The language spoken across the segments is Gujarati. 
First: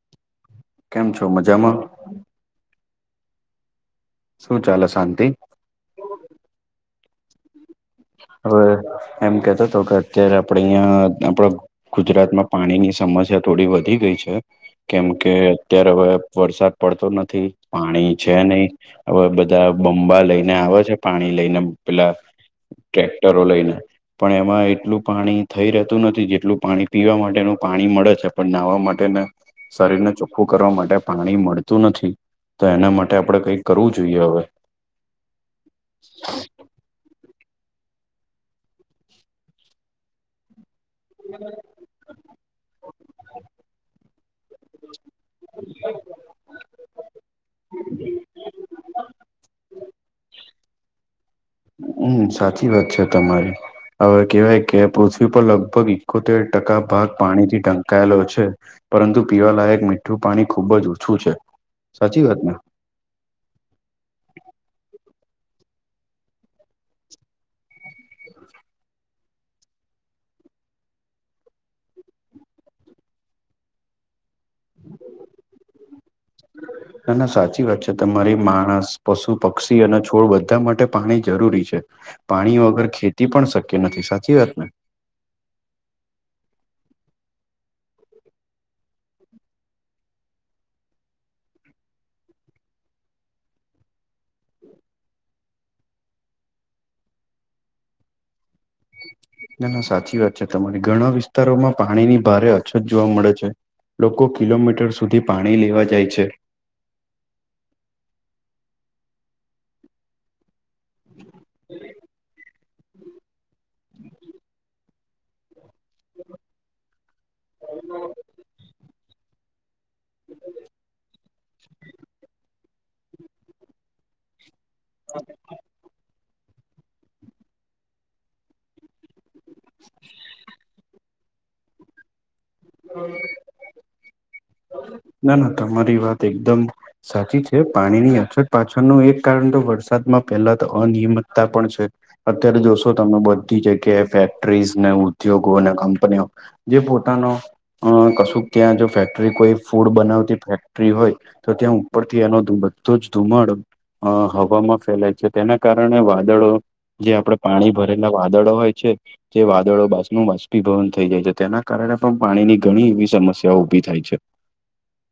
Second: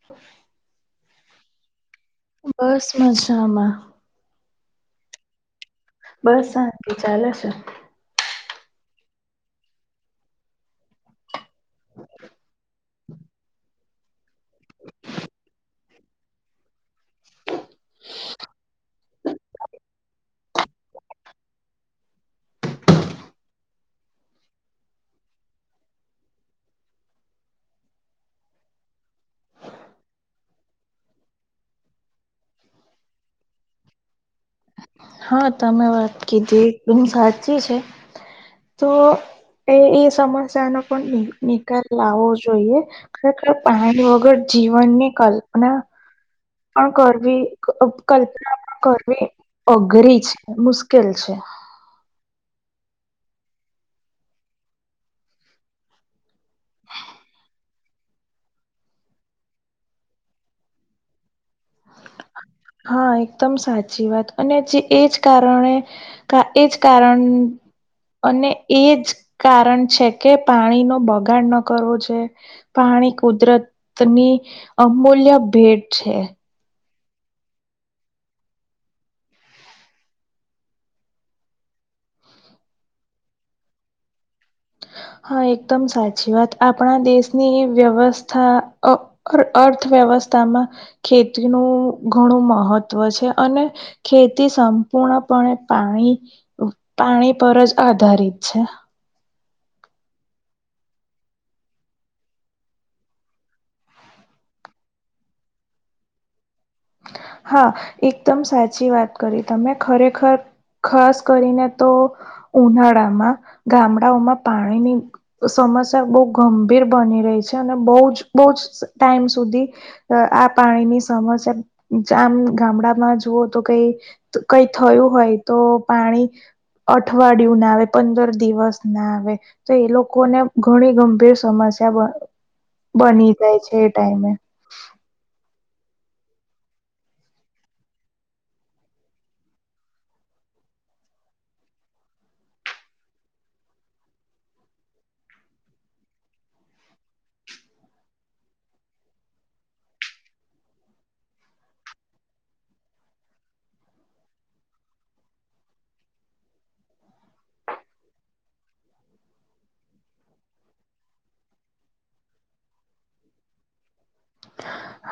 [inaudible] કેમ છો મજામાં? બસ મજા માં શું ચાલે શાંતિ? બસ શાંતિ ચાલે છે હવે એમ કેતો કે અત્યારે આપડે અહિયાં આપડ ગુજરાતમાં પાણીની સમસ્યા થોડી વધી ગઈ છે કેમ કે અત્યારે હવે વરસાદ પડતો નથી પાણી છે નહી હવે બધા બંબા લઈને આવે છે પાણી લઈને પેલા ટ્રેક્ટરો લઈને પણ એમાં એટલું પાણી થઈ રહેતું નથી જેટલું પાણી પીવા માટેનું પાણી મળે છે પણ નાહવા માટે ને શરીર ને ચોખ્ખું કરવા માટે પાણી મળતું નથી તો એના માટે આપણેે કઈક કરવું જોઈએ હવે હા તમે વાત કીધી એકદમ સાચી છે તો એ ઇ સમસ્યાનો પણ નિકાલ લાવો જોઈએ ખરેખર પાણી વગર જીવનની કલ્પના પણ કરવી કલ્પનામાં કરવી અઘરી છે મુશ્કેલ છે હમ્મ સાચી વાત છે તમારી હવે કેવાય કે પૃથ્વી પર લગભગ એકોતેર ટકા ભાગ પાણી થી ઢંકાયેલો છે. પરંતુ પીવાલાયક મીઠું પાણી ખુબ જ ઓછું છે સાચી વાત ને હા એકદમ સાચી વાત અને જે એ જ કારણે એ જ કારણ અને એ જ કારણ છે કે બગાડ ન કરવો જોઈએ. પાણી કુદરત ની અમૂલ્ય ભેટ છે. ના ના સાચી વાત છે તમારી માણસ પશુ પક્ષી અને છોડ બધા માટે પાણી જરૂરી છે. પાણી વગર ખેતી પણ શક્ય નથી સાચી વાત ને હા એકદમ સાચી વાત આપણા દેશની વ્યવસ્થા અર્થવ્યવસ્થામાં ખેતીનું ઘણું મહત્વ છે અને ખેતી સંપૂર્ણપણે પાણી પાણી પર જ આધારિત છે. ના ના સાચી વાત છે તમારી ઘણા વિસ્તારોમાં પાણીની ભારે અછત જોવા મળે છે. લોકો કિલોમીટર સુધી પાણી લેવા જાય છે. હા એકદમ સાચી વાત કરી તમે ખરેખર ખાસ કરીને તો ઉનાળામાં ગામડાઓમાં પાણીની સમસ્યા બહુ ગંભીર બની રહી છે અને બો જ બો જ ટાઈમ સુધી આ પાણીની સમસ્યા આમ ગામડામાં જુઓ તો કઈ કઈ થયું હોય તો પાણી અઠવાડિયું ના આવે પંદર દિવસ ના આવે તો એ લોકોને ઘણી ગંભીર સમસ્યા બની જાય છે એ ટાઈમે ના ના તમારી વાત એકદમ સાચી છે પાણીની અછત પાછળનું એક કારણ તો વરસાદમાં પહેલા તો અનિયમિતતા પણ છે. અત્યારે જોશો તમે બધી જગ્યાએ ફેક્ટરીઝ ને ઉદ્યોગો ને કંપનીઓ જે પોતાનો અ કશું ક્યાં જો ફેક્ટરી કોઈ ફૂડ બનાવતી ફેક્ટરી હોય તો ત્યાં ઉપરથી એનો બધો જ ધુમાડો અ હવામાં ફેલાય છે તેના કારણે વાદળો જે આપડે પાણી ભરેલા વાદળો હોય છે જે વાદળો બાસ નું બાષ્પીભવન થઈ જાય છે તેના કારણે પણ પાણીની ઘણી એવી સમસ્યાઓ ઉભી થાય છે.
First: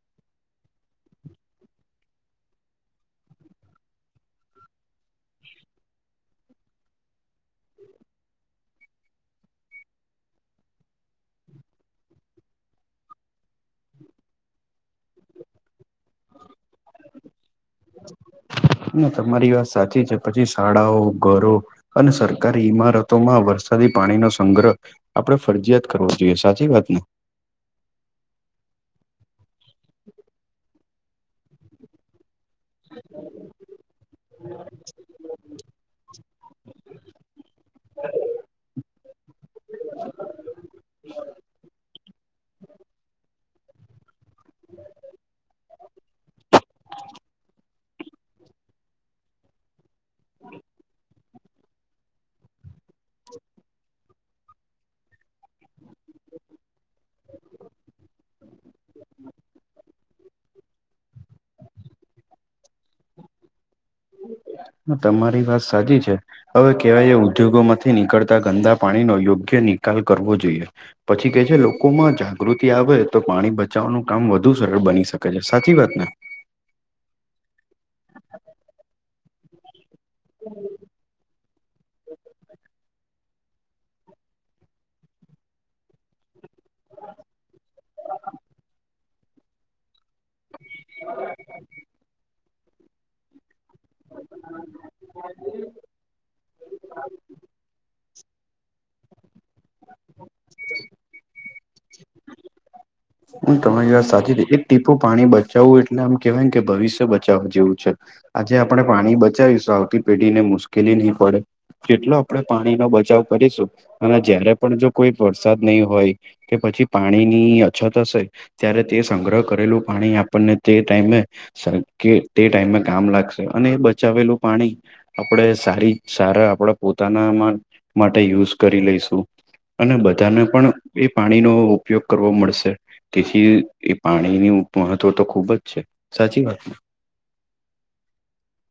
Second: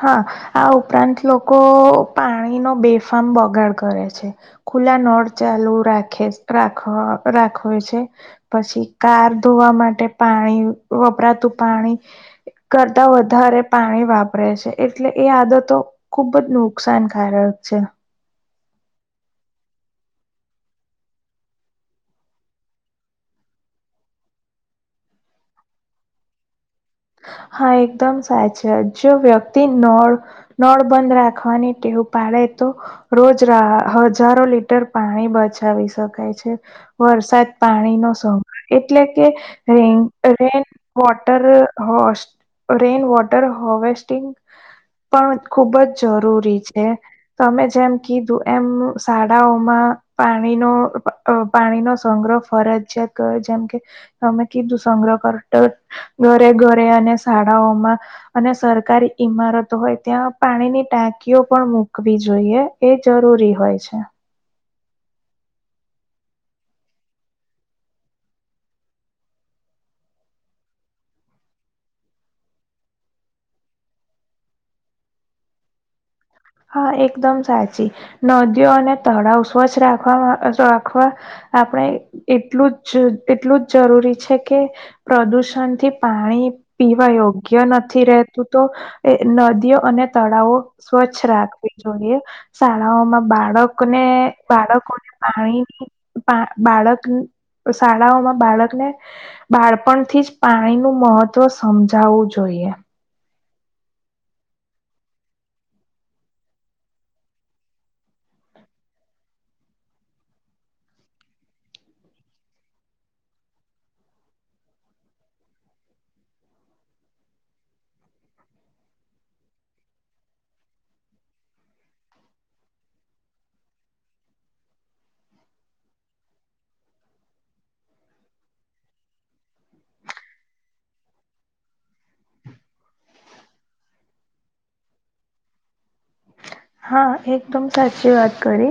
હા આ ઉપરાંત લોકો પાણીનો બેફામ બગાડ કરે છે. ખુલ્લા નળ ચાલુ રાખે રાખ રાખવે છે. પછી કાર ધોવા માટે પાણી વપરાતું પાણી કરતા વધારે પાણી વાપ રે છે એટલે એ આદતો ખુબ જ નુકસાનકારક છે ના તમારી વાત સાચી છે પછી શાળાઓ ઘરો અને સરકારી ઈમારતોમાં વરસાદી પાણીનો સંગ્રહ આપડે ફરજીયાત કરવો જોઈએ સાચી વાત ને હા એકદમ સાચ છે જો વ્યક્તિ નળ નળ બંધ રાખવાની ટેવ પાડે તો રોજ રા હજારો લીટર પાણી બચાવી શકાય છે. વરસાદ પાણી નો [unintelligible] એટલે કે rain rain water rain water harvesting પણ ખુબ જ જરૂરી છે તમે જેમ કીધું એમ શા ળા ઓમાં પાણીનો પાણી નો સંગ્રહ ફરજિયાત જેમ કે તમે કીધું સંગ્રહ [unintelligible] ઘરે ઘરે અને શાળાઓમાં અને સરકારી ઈમારતો હોય ત્યાં પાણીની ટાંકીઓ પણ મૂકવી જોઈએ. તે જરૂરી હોય છે. તમારી વાત સાચી છે. હવે કહેવાય એવું કે ઉદ્યોગોમાંથી નીકળતા ગંદા પાણીનો યોગ્ય નિકાલ કરવો જોઈએ. પછી કે છે લોકોમાં જાગૃતિ આવે તો પાણી બચાવવાનું કામ વધુ સરળ બની શકે છે સાચી વાત ને હા એકદમ સાચી નદીઓ અને તળાવ સ્વચ્છ રાખ રાખવા આપણે એટલું જ એટલું જ જરૂરી છે કે પ્રદૂષણથી પાણી પીવા યોગ્ય નથી રહેતું તો એ નદીઓ અને તળાવો સ્વચ્છ રાખવી જોઈએ શાળાઓમાં બાળક ને બાળકો ને પાણી પણ બાળક કે શાળા ઓમા બાળક ને બાળપણ થી જ પાણી નું મહત્વ સમજાવવું જોઈએ. એ તમારી વાત સાચી કીધી એક ટીપું પાણી બચાવવું એટલે આમ કેવાય કે ભવિષ્ય બચાવવા જેવું છે આજે આપણે પાણી બચાવીશું આવતી પેઢી ને મુશ્કેલી નહીં પડે. કેટલો આપડે પાણી નો બચાવ કરીશું અને જયારે પણ જો કોઈ વરસાદ નહી હોય કે પછી પાણી ની અછત હશે ત્યારે તે સંગ્રહ કરેલું પાણી આપણને તે ટાઈમે સર કે તે ટાઈમે કામ લાગશે અને બચાવેલું પાણી આપણે સારી સારા આપણા પોતાનામાં માટે યૂઝ કરી લઈશું અને બધાને પણ એ પાણીનો ઉપયોગ કરવો મળશે તેથી એ પાણીનું મહત્વ તો ખુબ જ છે સાચી વાત ને હા એકદમ સાચી વાત કરી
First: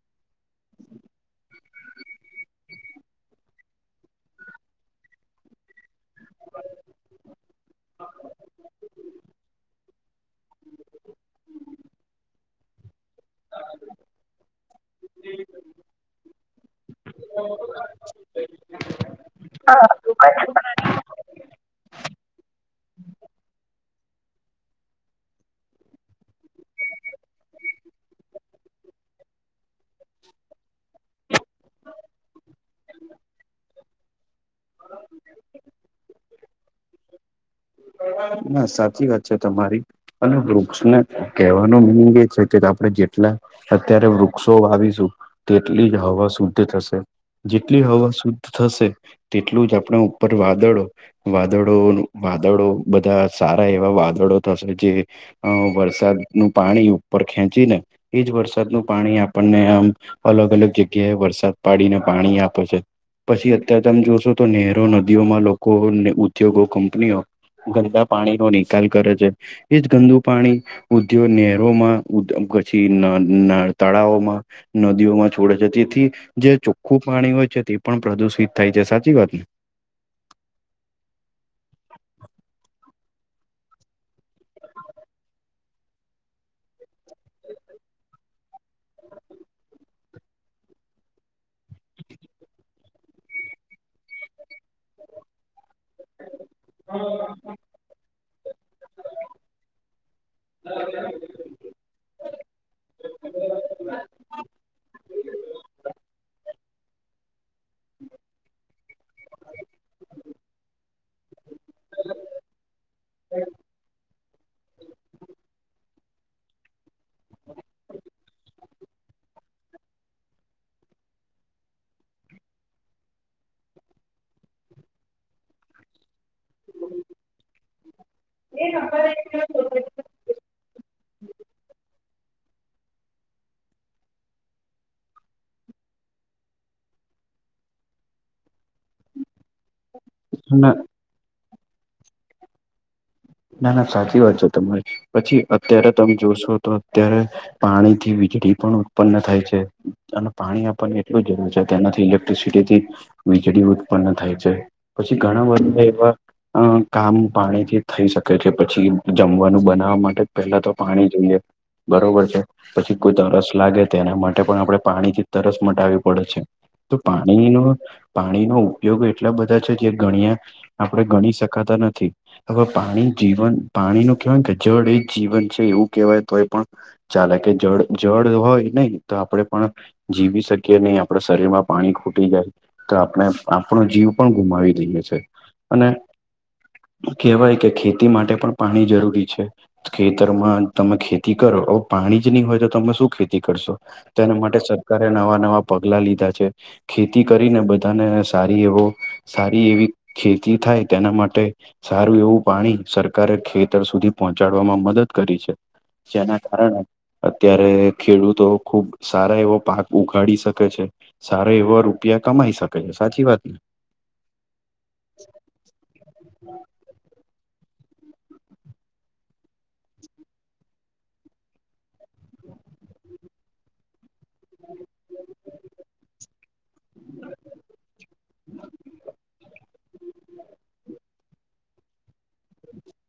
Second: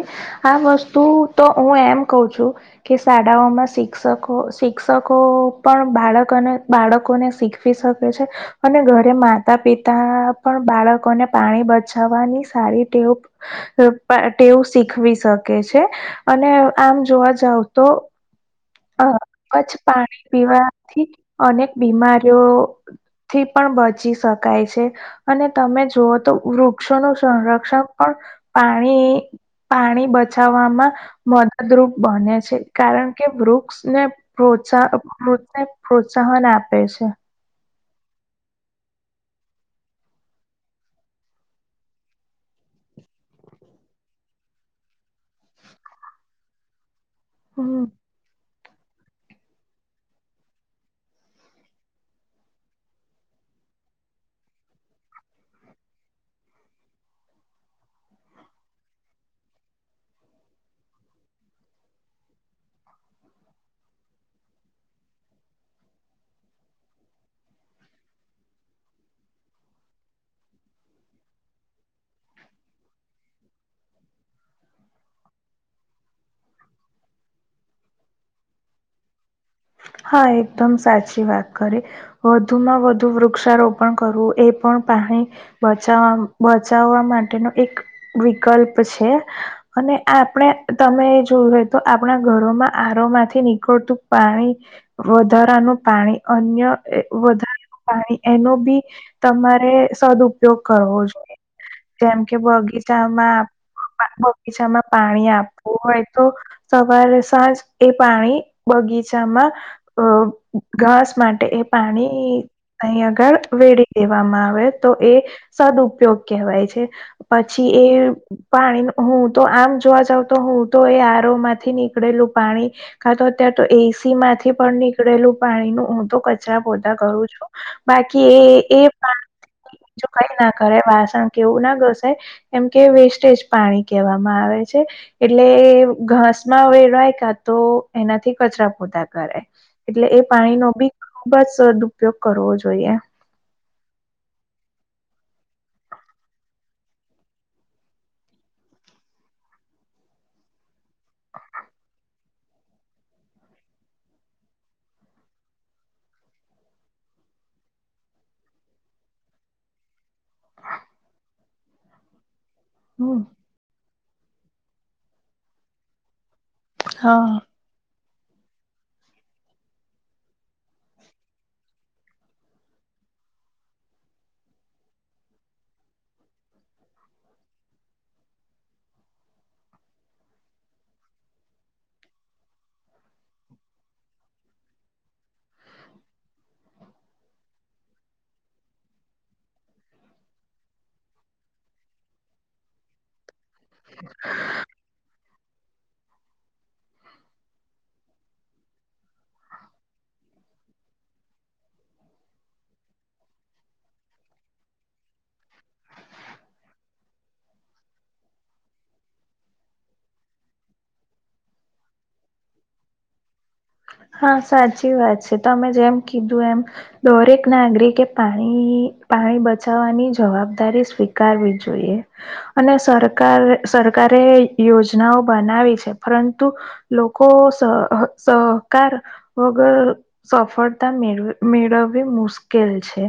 આ વસ્તુ તો હું એમ કઉ છું કે શાળાઓમાં શિક્ષકો શિક્ષકો પણ બાળક અને બાળકોને શીખ વી શકે છે અને ઘરે માતા પિતા પણ બાળકોને પાણી બચાવવાની સારી ટેવ એ પણ ટેવ શીખવી શકે છે અને આમ જોવા જાવ તો હા સ્વચ્છ પાણી પીવાથી અનેક બીમારીઓ થી પણ બચી શકાય છે. અને તમે જુઓ તો વૃક્ષોનું સંરક્ષણ પણ પાણી પાણી બચાવવામાં મદદરૂપ બને છે કારણ કે વૃક્ષ વૃક્ષ ને પ્રોત્સ પ્રોત્સાહન આપે છે ના સાચી વાત છે તમારી અને વૃક્ષને કહેવાનું મિનિંગ એ છે કે આપણે જેટલા અત્યારે વૃક્ષો વાવીશું તેટલી જ હવા શુદ્ધ થશે જેટલી હમ હવા શુદ્ધ થશે તેટલું જ આપણા ઉપર વાદળ વાદળો વાદ વાદળો બધા સારા એવા વાદળો થશે જે રીતે અ વરસાદ નું પાણી ઉપર ખેંચી ને એજ વરસાદનું પાણી આપણને આમ અલગ અલગ જગ્યાએ વરસાદ પાડીને પાણી આપે છે. પછી અત્ય્યારે તમે જોશો તો નહેરો નદીઓમાં લોકો ઉદ્યોગો કંપનીઓ ગંદા પાણી નો નિકાલ કરે છે એજ ગંદુ પાણી ઉદ્યોગ નેરોમાં પછી ન તળાવમાં નદીઓમાં છોડે છે તેથી જે ચોખ્ખું પાણી હોય છે તે પણ પ્રદુષિત થાય છે સાચી વાત ને હા એકદમ સાચી વાત કરી વધુમાં વધુ વૃક્ષારોપણ કરવું એ પણ પાણી બચાવ બચાવવા માટેનો એક વિકલ્પ છે. અને આપણે તમે જોયું હોય તો આપણા ઘરોમાં આરો માંથી નીકળતું પાણી વધારાનું પાણી અન્ય અ વધારે પાણી એનો બી તમારે સદઉપયોગ કરવો જોઈએ. તેમ કે બગીચામાં બગીચામાં પાણી આપવું હોય તો સવારે સાંજ એ પાણી બગીચામાં અ ઘાસ માટે એ પાણી એ અહીં આગળ વેડી દેવામાં આવે તો એ સદઉપયોગ કહેવાય છે. પછી એ પાણી હું તો આમ જોવા જાવ તો હું તો એ આરો માંથી નીકળેલું પાણી કા તો અત્યારે તો એસી માંથી પણ નીકળેલું પાણી નું હું તો કચરા પોતા કરું છું બાકી એ એ બીજૂ કઈ ના કરાય વાસણ કેવું ના ઘસાય એમ કે વેસ્ટેજ પાણી કહેવામાં આવે છે. એટલે ઘાસ માં વેડાય કા તો એનાથી કચરા પોતા કરે એટલે એ પાણી નો ના બી ખુબ જ સદ ઉપયોગ કરવો જોઈએ. ના ના સાચી વાત છે તમારી પછી અત્યારે તમે જોશો તો અત્યારે પાણીથી વીજળી પણ ઉત્પન્ન થાય છે અને પાણી આપણને એટલું જરૂર છે તેનાથી તો થઈ શકે કેથી વીજળી ઉત્પન્ન થાય છે પછી ઘણા બધા એવા કામ પાણીથી થઈ શકે છે પછી જમવાનું બનાવવા માટે જ પહેલા તો પાણી જોઈએ બરોબર છે? પછી કોઈ હમ તરસ લાગે તો એના માટે પણ આપણે પાણી થી તરસ મટાવવી પડે છે. તો હા પાણી નો પાણીનો ઉપયોગ એટલા બધા છે જે ગણ્યા આપણે ગણી શકાતા નથી. હવે પાણી જીવન પાણી નું કહેવાય જળ એ જ જીવન છે એવું કહેવાય તોય પણ ચાલે કે જળ જળ હોય નહિ તો આપડે પણ જીવી શકીએ નહી આપણા શરીરમાં પાણી ખૂટી જાય. તો આપણે આપણો જીવ પણ ગુમાવી દઈએ છીએ અને કહેવાય કે ખેતી માટે પણ પાણી જરૂરી છે. ખેતરમાં તમે ખેતી કરો હવે પાણી જ નહી હોય તો તમે શું ખેતી કરશો તો એના માટે સરકારે નવા નવા પગલા લીધા છે. ખેતી કરીને બધાને સારી એવો સારી એવી ખેતી થાય તેના માટે સારું એવું પાણી સરકારે ખેતર સુધી પહોંચાડવામાં મદદ કરી છે. જેના કારણે અત્યારે ખેડૂતો ખુબ સારો એવો પાક ઉગાડી શકે છે. સારા એવા રૂપિયા કમાઈ શકે છે. સાચી વાત ને? હા સાચી વાત છે. તમે જેમ કીધું એમ દરેક નાગરિકે પાણી પાણી બચાવવાની જવાબદારી સ્વીકારવી જોઈએ. અને સરકાર સરકારે યોજનાઓ બનાવી છે પરંતુ લોકો સ સા સરકાર વગર સફળતા મેળ મેળવી મુશકે કેલ છે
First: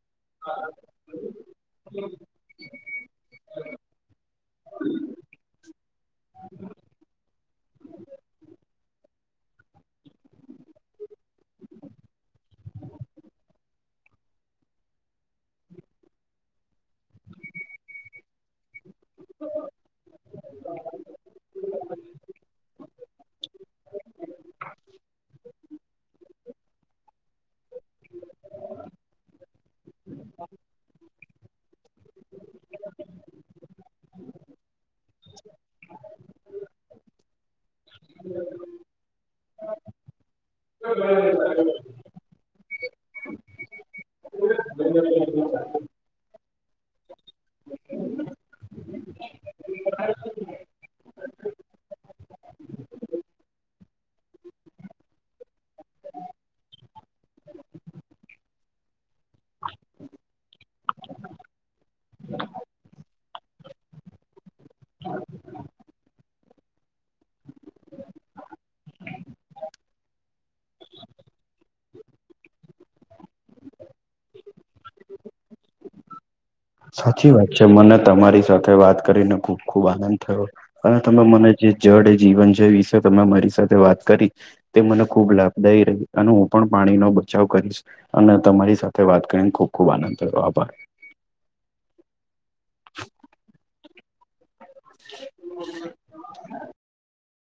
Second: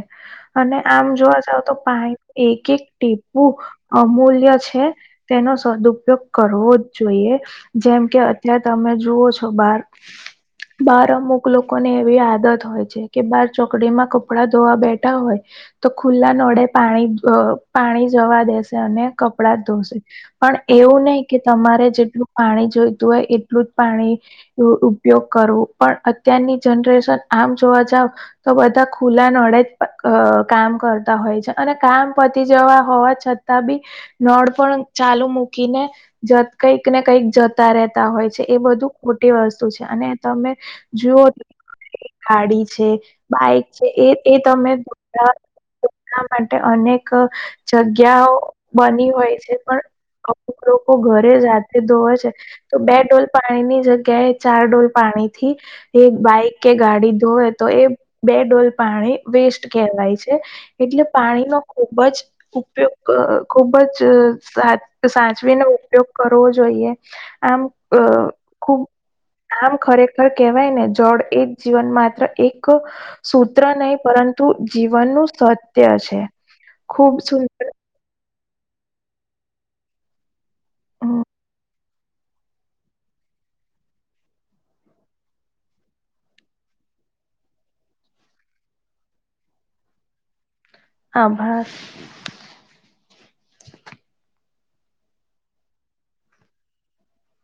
અને આમ જોવા જાવ તો પાણી એક એક ટીપુ અમૂલ્ય છે તેનો સદુપયોગ કરવો જ જોઈએ. જેમ કે અત્યારે તમે જુઓ છો બાર બાર અમુક લોકોને એવી આદત હોય છે કે બાર ચોકડીમાં કપડા ધોવા બેઠા હોય તો ખુલ્લા નળે પાણી પાણી જવા દેશે અને કપડાં ધોશે. પણ એવું નહી કે તમારે જેટલું પાણી જોઈતું હોય એટલું જ પાણી નો ઉપયોગ કરો પણ પણ અત્યારની જનરેશન આમ જોવા જાવ તો બધા ખુલ્લા નળે જ કામ કરતા હોય છે. અને કામ પતી જવા હોવા છતાં બી નળ પણ ચાલુ મૂકીને જ કઈક ને કઈક જતા રહેતા હોય છે એ બધું ખોટી વસ્તુ છે અને તમે જુઓ- ગાડી છે બાઈક છે એ એ તમે અનેક જગ્યાઓ બની હોય છે પણ અમુક લોકો ઘરે હાથથી ધોવે છે તો બે ડોલ પાણીની જગ્યાએ ચાર ડોલ પાણી થી એક બાઈક કે ગાડી ધોવે તો એ બે ડોલ પાણી વેસ્ટ કહેવાય છે એટલે પાણીનો ખુબ જ ઉપયોગ ખુબ જ સાચ સાચવીને ઉપયોગ કરવો જોઈએ આમ અ ખૂબ આમ ખરેખર કહેવાય ને જડ એક જીવન માત્ર એક સૂત્ર નહી પરંતુ જીવનનું સત્ય છે. ખૂબ સાચી વાત છે સુંદર મને મને તમારી સાથે વાત કરીને ખુબ ખુબ આનંદ થયો અને હમ, તમે મને જે જડ એ જીવન છે એ વિશે તમે મને મારી સાથે વાત કરી. તે મને ખુબ લાભદાયી રહી અને હું પણ પાણીનો બચાવ કરીશ. અને તમારી સાથે વાત કરીને ખૂબ ખૂબ આનંદ થયો આભાર આભાર હ [unintelligible]